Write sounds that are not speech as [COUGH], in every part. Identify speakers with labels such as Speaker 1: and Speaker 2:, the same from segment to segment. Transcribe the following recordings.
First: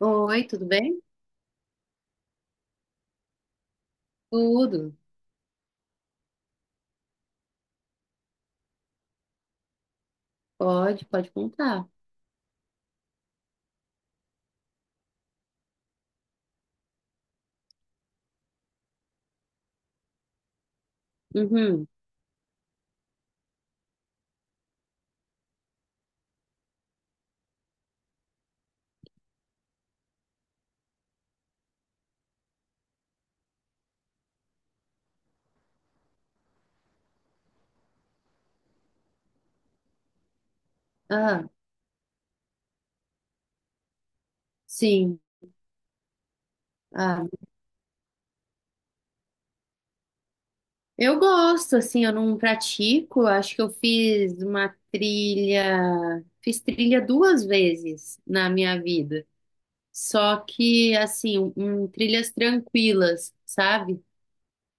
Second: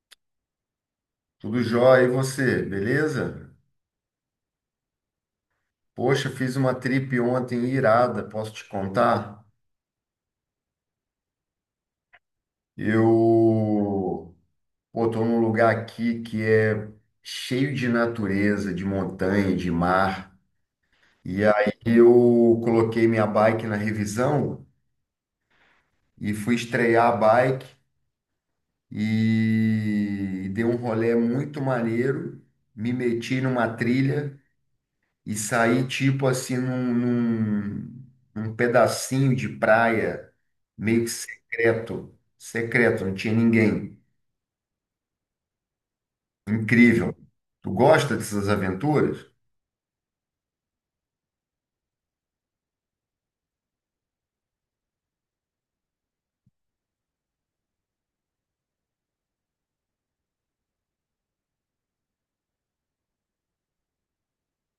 Speaker 1: Oi, tudo bem?
Speaker 2: Tudo jóia, e você, beleza?
Speaker 1: Tudo.
Speaker 2: Poxa, fiz uma trip ontem irada, posso te contar?
Speaker 1: Pode, pode contar.
Speaker 2: Eu, tô num lugar aqui que é cheio de natureza, de montanha, de mar. E aí
Speaker 1: Uhum.
Speaker 2: eu coloquei minha bike na revisão e fui estrear a bike e dei um rolê muito maneiro, me meti numa trilha. E sair tipo assim num pedacinho de praia meio que
Speaker 1: Ah,
Speaker 2: secreto, secreto, não tinha ninguém.
Speaker 1: sim.
Speaker 2: Incrível.
Speaker 1: Ah,
Speaker 2: Tu gosta dessas aventuras?
Speaker 1: eu gosto, assim, eu não pratico. Acho que eu fiz uma trilha, fiz trilha duas vezes na minha vida. Só que, assim, trilhas tranquilas, sabe?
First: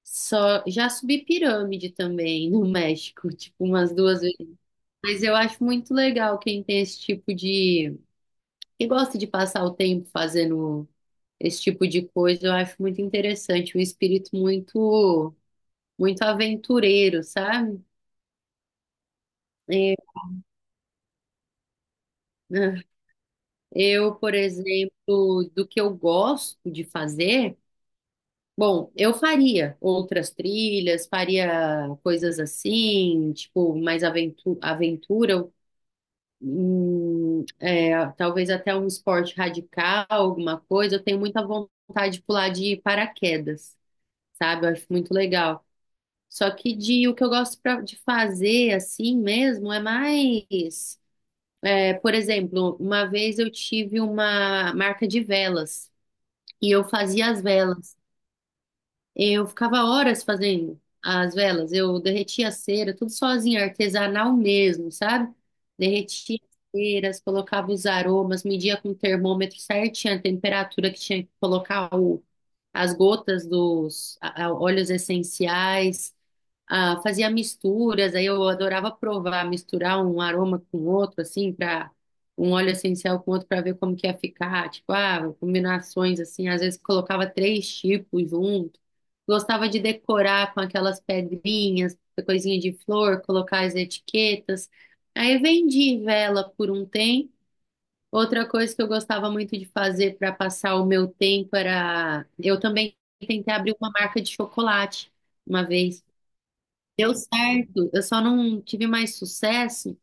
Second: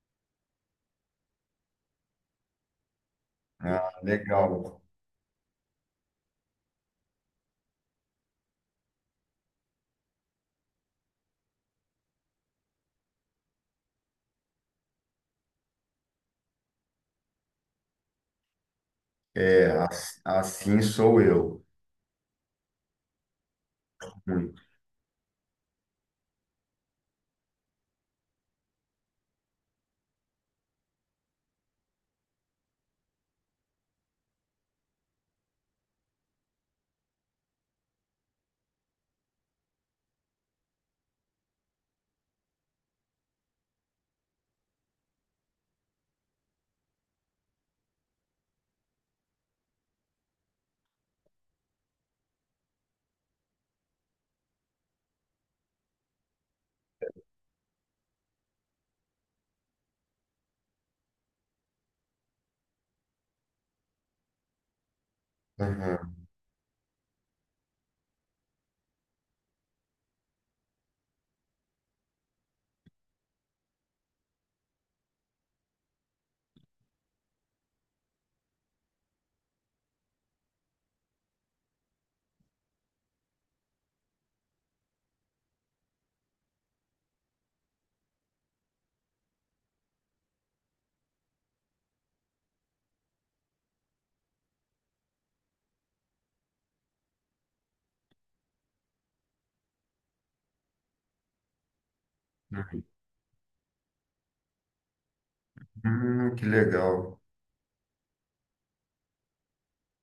Speaker 1: Só, já subi pirâmide também [LAUGHS] no México, tipo,
Speaker 2: Ah,
Speaker 1: umas duas vezes.
Speaker 2: legal.
Speaker 1: Mas eu acho muito legal quem tem esse tipo de, que gosta de passar o tempo fazendo esse tipo de coisa. Eu acho muito interessante, um espírito muito, muito aventureiro, sabe? É,
Speaker 2: Assim sou eu.
Speaker 1: né? Eu, por
Speaker 2: Muito.
Speaker 1: exemplo, do que eu gosto de fazer, bom, eu faria outras trilhas, faria coisas assim, tipo, mais aventura, é, talvez até um esporte radical, alguma coisa. Eu tenho muita vontade de pular de paraquedas, sabe? Eu acho muito legal. Só que de o que eu gosto de fazer assim mesmo é mais, é, por exemplo, uma vez eu tive uma marca de velas e eu fazia as velas. Eu ficava horas fazendo as velas, eu derretia a cera, tudo sozinha, artesanal mesmo, sabe?
Speaker 2: Aham.
Speaker 1: Derretia as ceras, colocava os aromas, media com o termômetro certinho a temperatura que tinha que colocar as gotas dos óleos essenciais. Ah, fazia misturas, aí eu adorava provar, misturar um aroma com outro, assim, para um óleo essencial com outro para ver como que ia ficar, tipo, ah, combinações assim, às vezes colocava três tipos junto. Gostava de decorar com aquelas pedrinhas, coisinha de flor, colocar as etiquetas. Aí vendi vela por um tempo. Outra coisa que eu gostava muito de fazer para passar o meu tempo era, eu também tentei abrir uma marca de chocolate uma vez.
Speaker 2: Que
Speaker 1: Deu
Speaker 2: legal.
Speaker 1: certo, eu só não tive mais sucesso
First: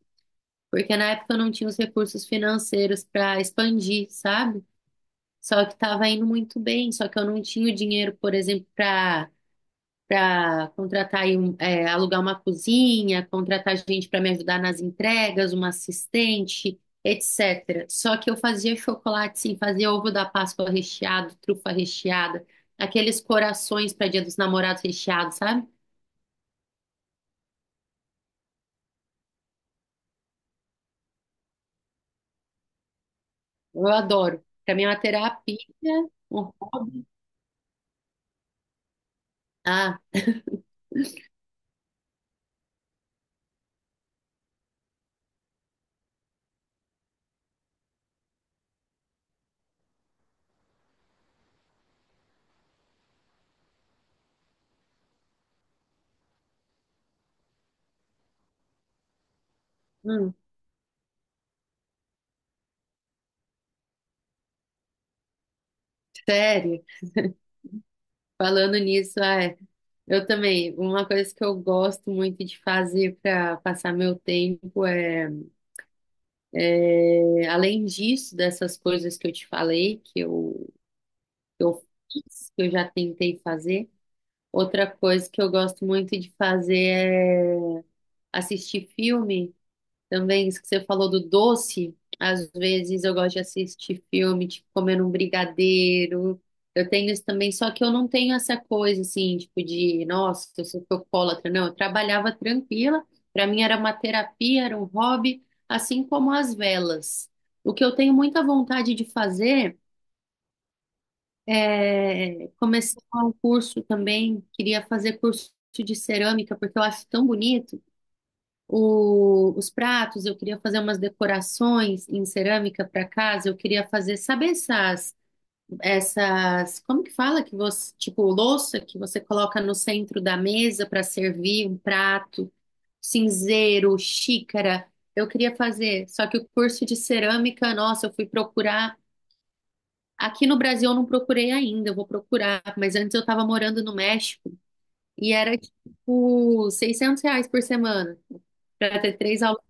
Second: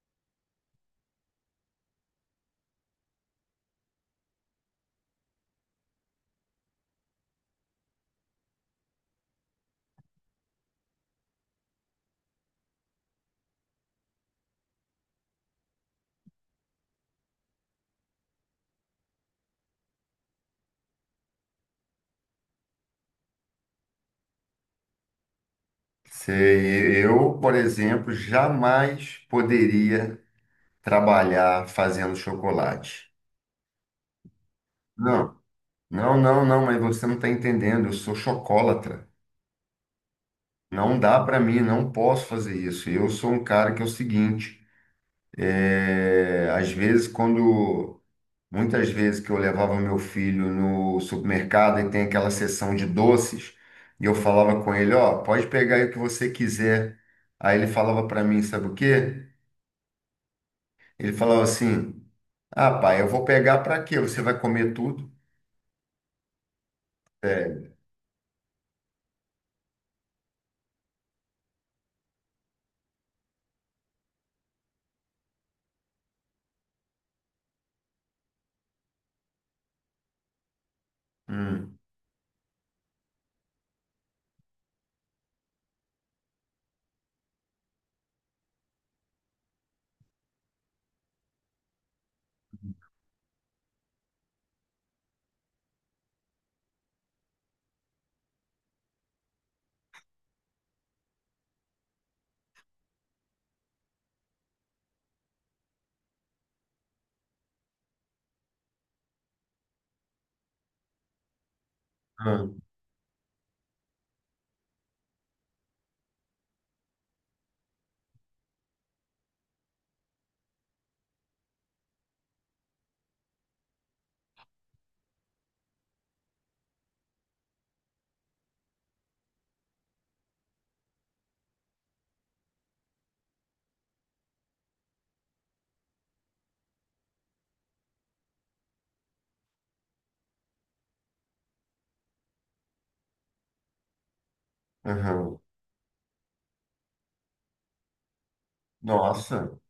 Speaker 1: porque na época eu não tinha os recursos financeiros para expandir, sabe? Só que estava indo muito bem, só que eu não tinha o dinheiro, por exemplo, para contratar aí um, é, alugar uma cozinha, contratar gente para me ajudar nas entregas, uma assistente, etc. Só que eu fazia chocolate, sim, fazia ovo da Páscoa recheado, trufa recheada, aqueles corações para Dia dos Namorados recheados, sabe?
Speaker 2: Sei, eu, por exemplo, jamais poderia trabalhar fazendo chocolate.
Speaker 1: Eu adoro. Para mim é uma
Speaker 2: Não,
Speaker 1: terapia,
Speaker 2: não, não,
Speaker 1: um
Speaker 2: não, mas
Speaker 1: hobby.
Speaker 2: você não está entendendo. Eu sou chocolatra.
Speaker 1: Ah,
Speaker 2: Não dá para mim, não posso fazer isso. Eu sou um cara que é o seguinte, é, às vezes quando, muitas vezes que eu levava meu filho no supermercado e tem aquela seção de doces, e eu falava com ele, ó, pode pegar aí o que você quiser. Aí ele falava para mim, sabe o quê?
Speaker 1: hum,
Speaker 2: Ele falava assim, ah, pai, eu vou pegar para quê? Você vai comer tudo?
Speaker 1: sério.
Speaker 2: Sério.
Speaker 1: Falando nisso, é, eu também. Uma coisa que eu gosto muito de fazer para passar meu tempo é, é, além disso, dessas coisas que eu te falei, que eu
Speaker 2: Hum,
Speaker 1: fiz, que eu já tentei fazer. Outra coisa que eu gosto muito de fazer é assistir filme. Também, isso que você falou do doce, às vezes eu gosto de assistir filme, tipo, comendo um brigadeiro. Eu tenho isso também, só que eu não tenho essa coisa, assim, tipo, de, nossa, eu sou alcoólatra. Não, eu trabalhava tranquila, para mim era uma terapia, era um hobby, assim como as velas. O que eu tenho muita vontade de fazer é
Speaker 2: hum,
Speaker 1: começar um curso também, queria fazer curso de cerâmica, porque eu acho tão bonito os pratos. Eu queria fazer umas decorações em cerâmica para casa, eu queria fazer, sabe essas, essas, como que fala que você, tipo, louça que você coloca no centro da mesa para servir um prato, cinzeiro, xícara. Eu queria fazer, só que o curso de cerâmica, nossa, eu fui procurar. Aqui no Brasil eu não procurei ainda, eu vou procurar, mas antes eu estava morando no México e
Speaker 2: aham.
Speaker 1: era tipo R$ 600 por semana para ter três
Speaker 2: Nossa,
Speaker 1: aulas,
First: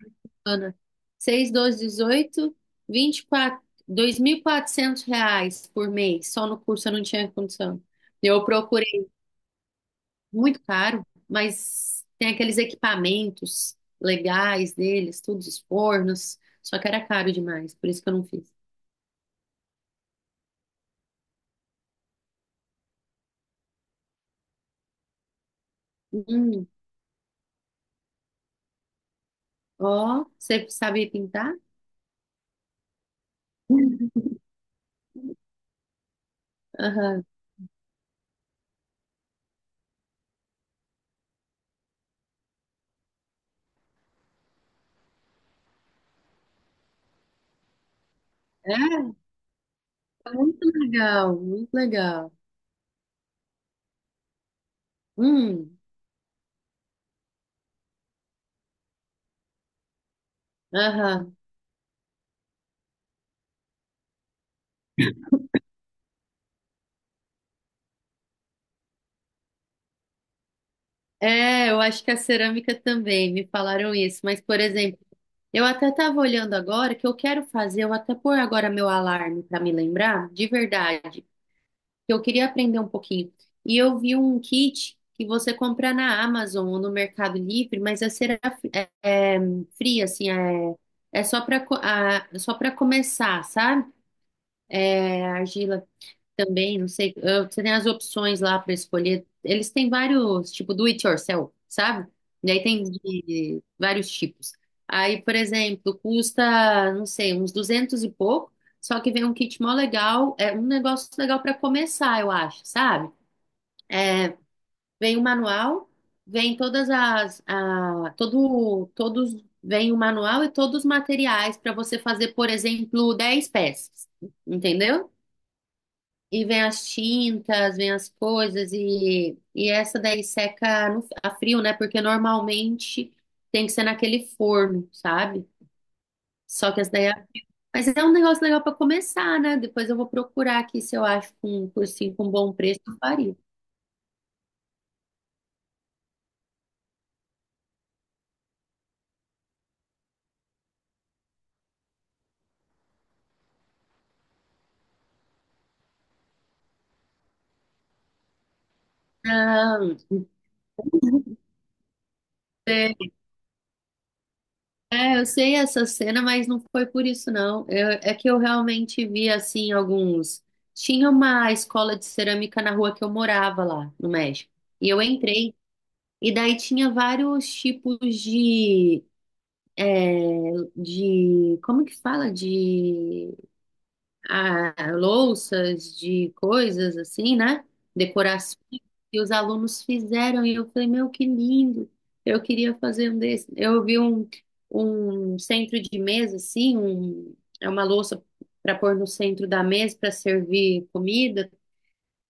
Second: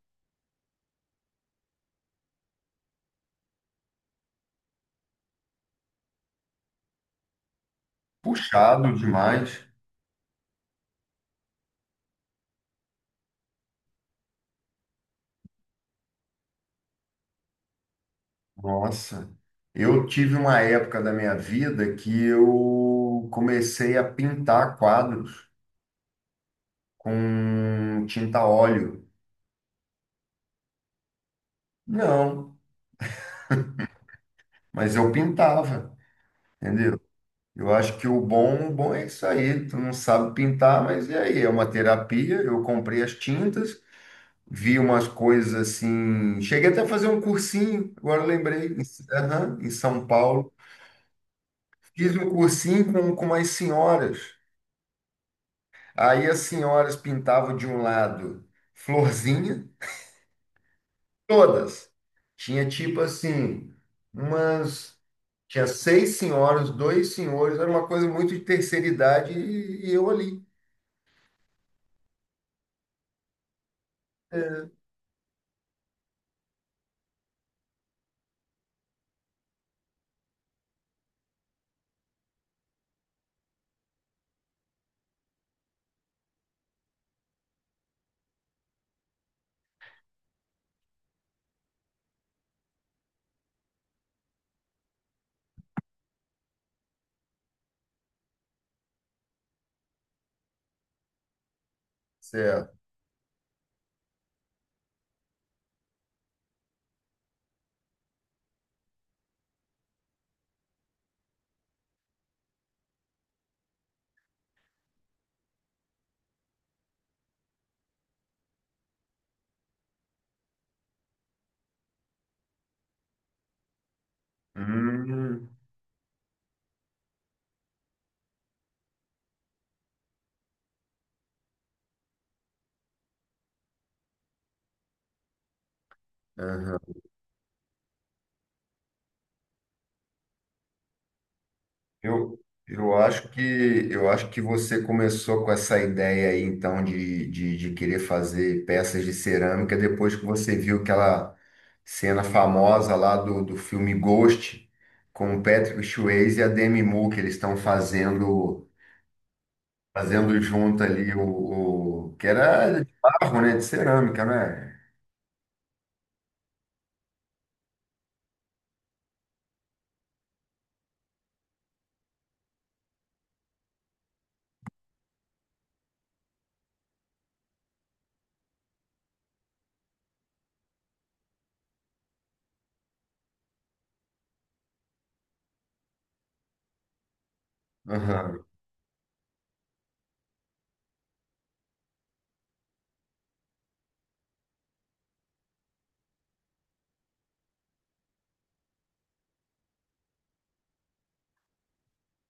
Speaker 1: Ana. 6, 12, 18, 24, R$ 400 por mês. Só no curso eu não tinha condição. Eu
Speaker 2: puxado
Speaker 1: procurei,
Speaker 2: demais.
Speaker 1: muito caro, mas tem aqueles equipamentos legais deles, tudo os fornos. Só que era caro demais, por isso que eu não fiz.
Speaker 2: Nossa, eu tive uma época da minha vida que eu comecei a pintar quadros
Speaker 1: Hum,
Speaker 2: com tinta óleo.
Speaker 1: ó, você sabe pintar?
Speaker 2: Não,
Speaker 1: [LAUGHS]
Speaker 2: mas eu pintava, entendeu?
Speaker 1: Aham.
Speaker 2: Eu acho que o bom é isso aí. Tu não sabe pintar, mas e aí? É uma terapia. Eu comprei as tintas, vi umas coisas assim. Cheguei até a fazer um cursinho, agora eu lembrei,
Speaker 1: É,
Speaker 2: em São Paulo.
Speaker 1: muito legal, muito
Speaker 2: Fiz um
Speaker 1: legal.
Speaker 2: cursinho com umas senhoras.
Speaker 1: Hum,
Speaker 2: Aí as senhoras pintavam de um lado florzinha,
Speaker 1: aham.
Speaker 2: todas. Tinha tipo assim, umas. Tinha seis senhoras, dois senhores, era uma coisa muito de terceira idade e eu ali.
Speaker 1: É, eu acho que a cerâmica também, me falaram isso. Mas, por exemplo, eu até estava olhando agora que eu quero fazer, eu até pôr agora meu alarme para me lembrar, de verdade, que eu queria aprender um pouquinho. E eu vi um kit que você compra na Amazon ou no Mercado Livre, mas é, é fria, assim, é só para começar, sabe? É argila também, não sei, você tem as opções lá para escolher. Eles têm vários, tipo, do it yourself, sabe? E aí
Speaker 2: Certo.
Speaker 1: tem de vários tipos. Aí, por exemplo, custa, não sei, uns 200 e pouco, só que vem um kit mó legal, é um negócio legal para começar, eu acho, sabe? Vem o manual, vem todas as, a, todo, todos, vem o manual e todos os materiais para você fazer, por exemplo, 10 peças, entendeu?
Speaker 2: Hum.
Speaker 1: E vem as tintas, vem as coisas, e essa daí seca a frio, né? Porque normalmente tem que ser naquele forno, sabe? Só que essa daí é... Mas é um negócio legal para começar, né? Depois eu vou procurar aqui se eu acho com um cursinho com
Speaker 2: Eu,
Speaker 1: bom preço,
Speaker 2: eu
Speaker 1: eu
Speaker 2: acho
Speaker 1: faria.
Speaker 2: que eu acho que você começou com essa ideia aí, então, de querer fazer peças de cerâmica depois que você viu aquela cena famosa lá do filme Ghost, com o Patrick Swayze e a Demi Moore, que eles estão
Speaker 1: Não,
Speaker 2: fazendo junto ali que era
Speaker 1: é,
Speaker 2: de barro, né? De cerâmica, né?
Speaker 1: eu sei essa cena, mas não foi por isso, não. É que eu realmente vi, assim, alguns... Tinha uma escola de cerâmica na rua que eu morava lá, no México. E eu entrei. E daí tinha vários tipos de, como que fala? De ah, louças, de coisas assim, né?
Speaker 2: Aham,
Speaker 1: Decorações que os alunos fizeram. E eu falei, meu, que lindo! Eu queria fazer um desse. Eu vi um centro de mesa, assim, é uma louça para pôr no centro da mesa para servir comida,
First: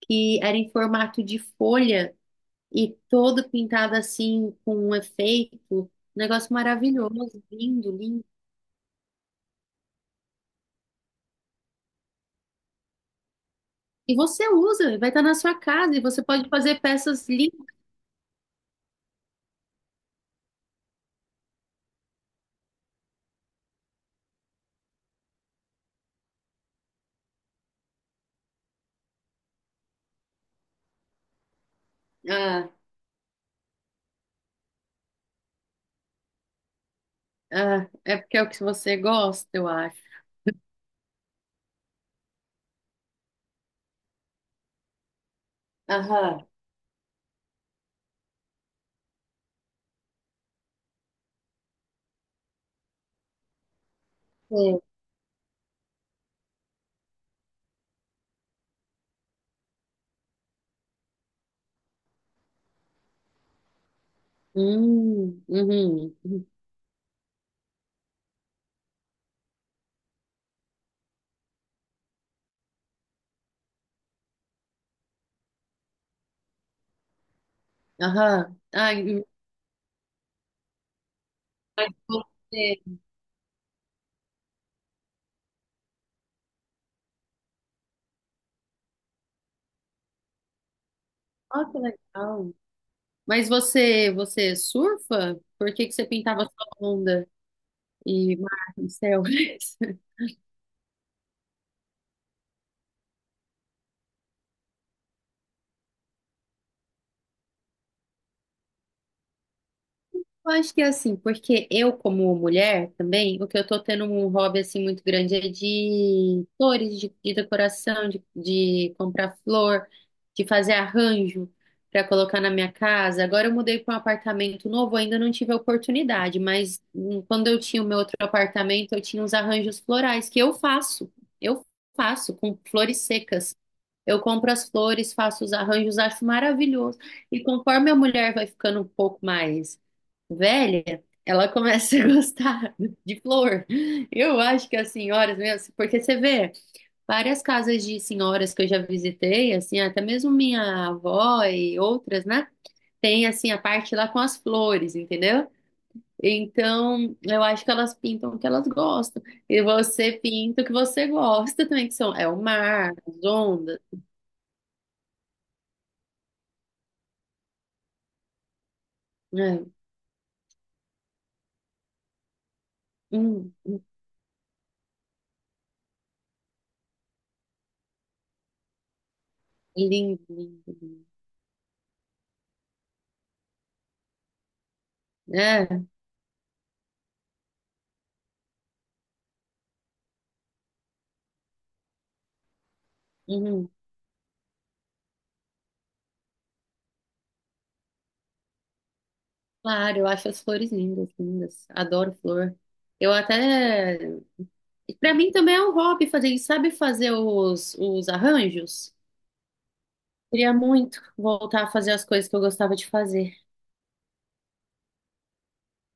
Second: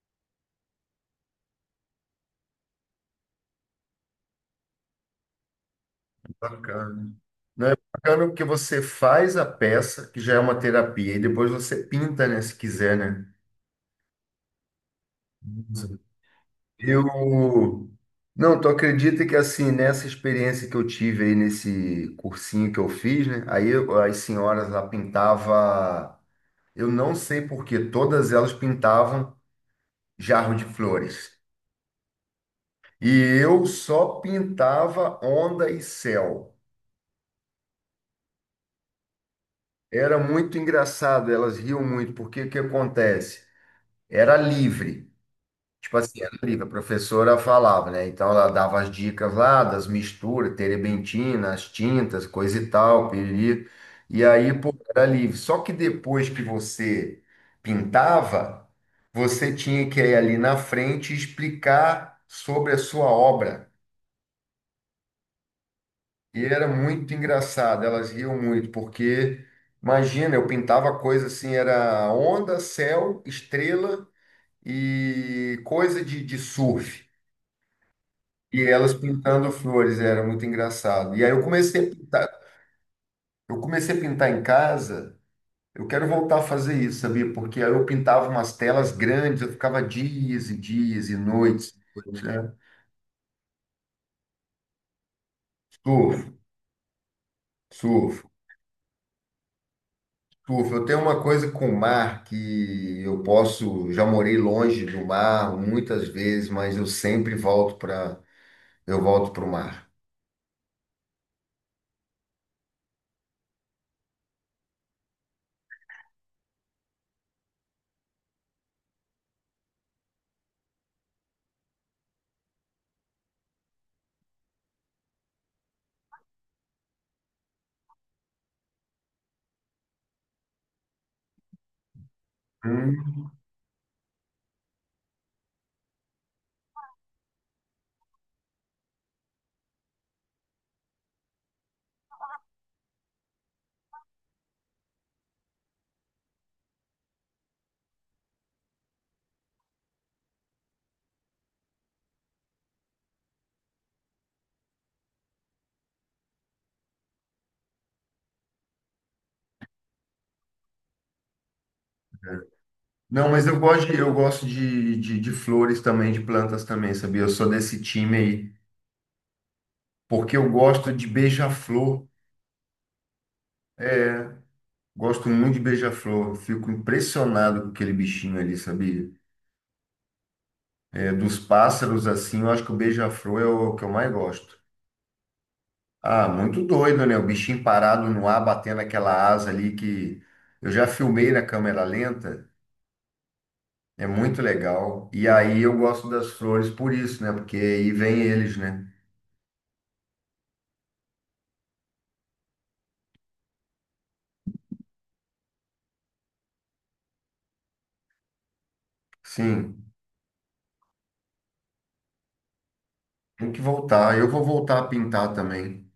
Speaker 1: que era em formato de folha, e todo pintado assim com um efeito, um negócio
Speaker 2: bacana.
Speaker 1: maravilhoso,
Speaker 2: Não é
Speaker 1: lindo, lindo.
Speaker 2: bacana porque você faz a peça, que já é uma terapia, e depois você pinta, né? Se quiser, né?
Speaker 1: E você usa, vai estar na sua casa e você pode fazer peças lindas.
Speaker 2: Eu. Não, tu acredita que assim, nessa experiência que eu tive aí nesse cursinho que eu fiz, né? As senhoras lá pintava, eu não sei por quê, todas elas pintavam jarro de flores.
Speaker 1: Ah,
Speaker 2: E eu só pintava onda e céu.
Speaker 1: ah, é porque é o que você gosta, eu acho.
Speaker 2: Era muito engraçado, elas riam muito, porque o que acontece? Era livre. Tipo assim, era
Speaker 1: Aham.
Speaker 2: livre, a professora falava, né? Então ela dava as dicas lá das misturas, terebentina, as tintas, coisa e tal, piriri. E aí, pô,
Speaker 1: É.
Speaker 2: era livre. Só que depois que você pintava, você tinha que ir ali na frente e explicar sobre a sua obra.
Speaker 1: Uhum,
Speaker 2: E
Speaker 1: uhum.
Speaker 2: era muito engraçado, elas riam muito, porque imagina, eu pintava coisa assim, era onda, céu, estrela e coisa de surf.
Speaker 1: Aham.
Speaker 2: E elas
Speaker 1: Ai,
Speaker 2: pintando flores, era muito engraçado. E aí
Speaker 1: mas você...
Speaker 2: eu comecei a pintar em casa. Eu quero voltar a fazer isso, sabia? Porque aí eu pintava umas telas grandes, eu ficava dias e dias e
Speaker 1: Ó,
Speaker 2: noites,
Speaker 1: que
Speaker 2: noites, né?
Speaker 1: legal. Mas você, você surfa? Por que que você
Speaker 2: Surfo,
Speaker 1: pintava sua onda
Speaker 2: surfo,
Speaker 1: e mar no céu? [LAUGHS]
Speaker 2: surfo. Eu tenho uma coisa com o mar que eu posso, já morei longe do mar muitas vezes, mas eu sempre eu volto para o mar.
Speaker 1: Eu acho que é assim, porque eu, como mulher também, o que eu tô tendo um hobby assim muito grande é de flores, de decoração, de comprar flor, de fazer arranjo para colocar na minha casa. Agora eu mudei para um apartamento novo, ainda não tive a oportunidade, mas quando eu tinha o meu outro apartamento, eu tinha uns arranjos florais que eu faço. Eu faço com flores
Speaker 2: Hum.
Speaker 1: secas. Eu compro as flores, faço os arranjos, acho maravilhoso. E conforme a mulher vai ficando um pouco mais velha, ela começa a [LAUGHS] gostar de flor. Eu acho que as senhoras mesmo, assim, porque você vê várias casas de senhoras que eu já visitei, assim, até mesmo minha avó e outras, né? Tem assim a parte lá com as flores, entendeu? Então, eu acho que elas pintam o que elas gostam. E você pinta o que você gosta também, que são, é o mar, as
Speaker 2: Não, mas
Speaker 1: ondas.
Speaker 2: eu gosto de flores também, de plantas também, sabia? Eu sou desse time aí,
Speaker 1: Né?
Speaker 2: porque eu gosto de beija-flor.
Speaker 1: Hum,
Speaker 2: É, gosto muito de beija-flor. Fico impressionado com aquele bichinho ali, sabia?
Speaker 1: lindo, lindo, lindo.
Speaker 2: É, dos pássaros, assim, eu acho que o beija-flor é o que eu mais gosto.
Speaker 1: É,
Speaker 2: Ah, muito doido, né? O bichinho parado no ar, batendo aquela asa ali que eu já filmei na câmera lenta.
Speaker 1: uhum.
Speaker 2: É muito legal. E aí eu gosto das flores por isso, né? Porque aí vem eles, né?
Speaker 1: Claro, eu acho as flores lindas, lindas. Adoro flor. Eu até. Pra mim também é um hobby fazer isso. Sabe fazer os arranjos?
Speaker 2: Sim.
Speaker 1: Queria muito voltar a fazer as coisas que eu gostava de fazer.
Speaker 2: Tem que voltar. Eu vou voltar a pintar também.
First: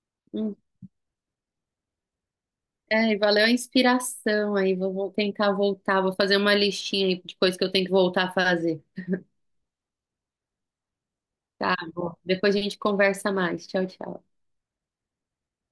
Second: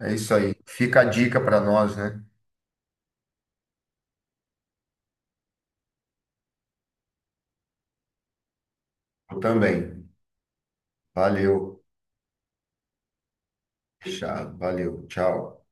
Speaker 2: É isso aí.
Speaker 1: Hum.
Speaker 2: Fica a dica para nós, né?
Speaker 1: É, e valeu a inspiração aí. Vou, vou tentar voltar. Vou fazer uma listinha aí de coisas que eu tenho que voltar a fazer.
Speaker 2: Eu também.
Speaker 1: Tá
Speaker 2: Valeu.
Speaker 1: bom. Depois a gente conversa mais. Tchau, tchau.
Speaker 2: Tchau. Valeu. Tchau.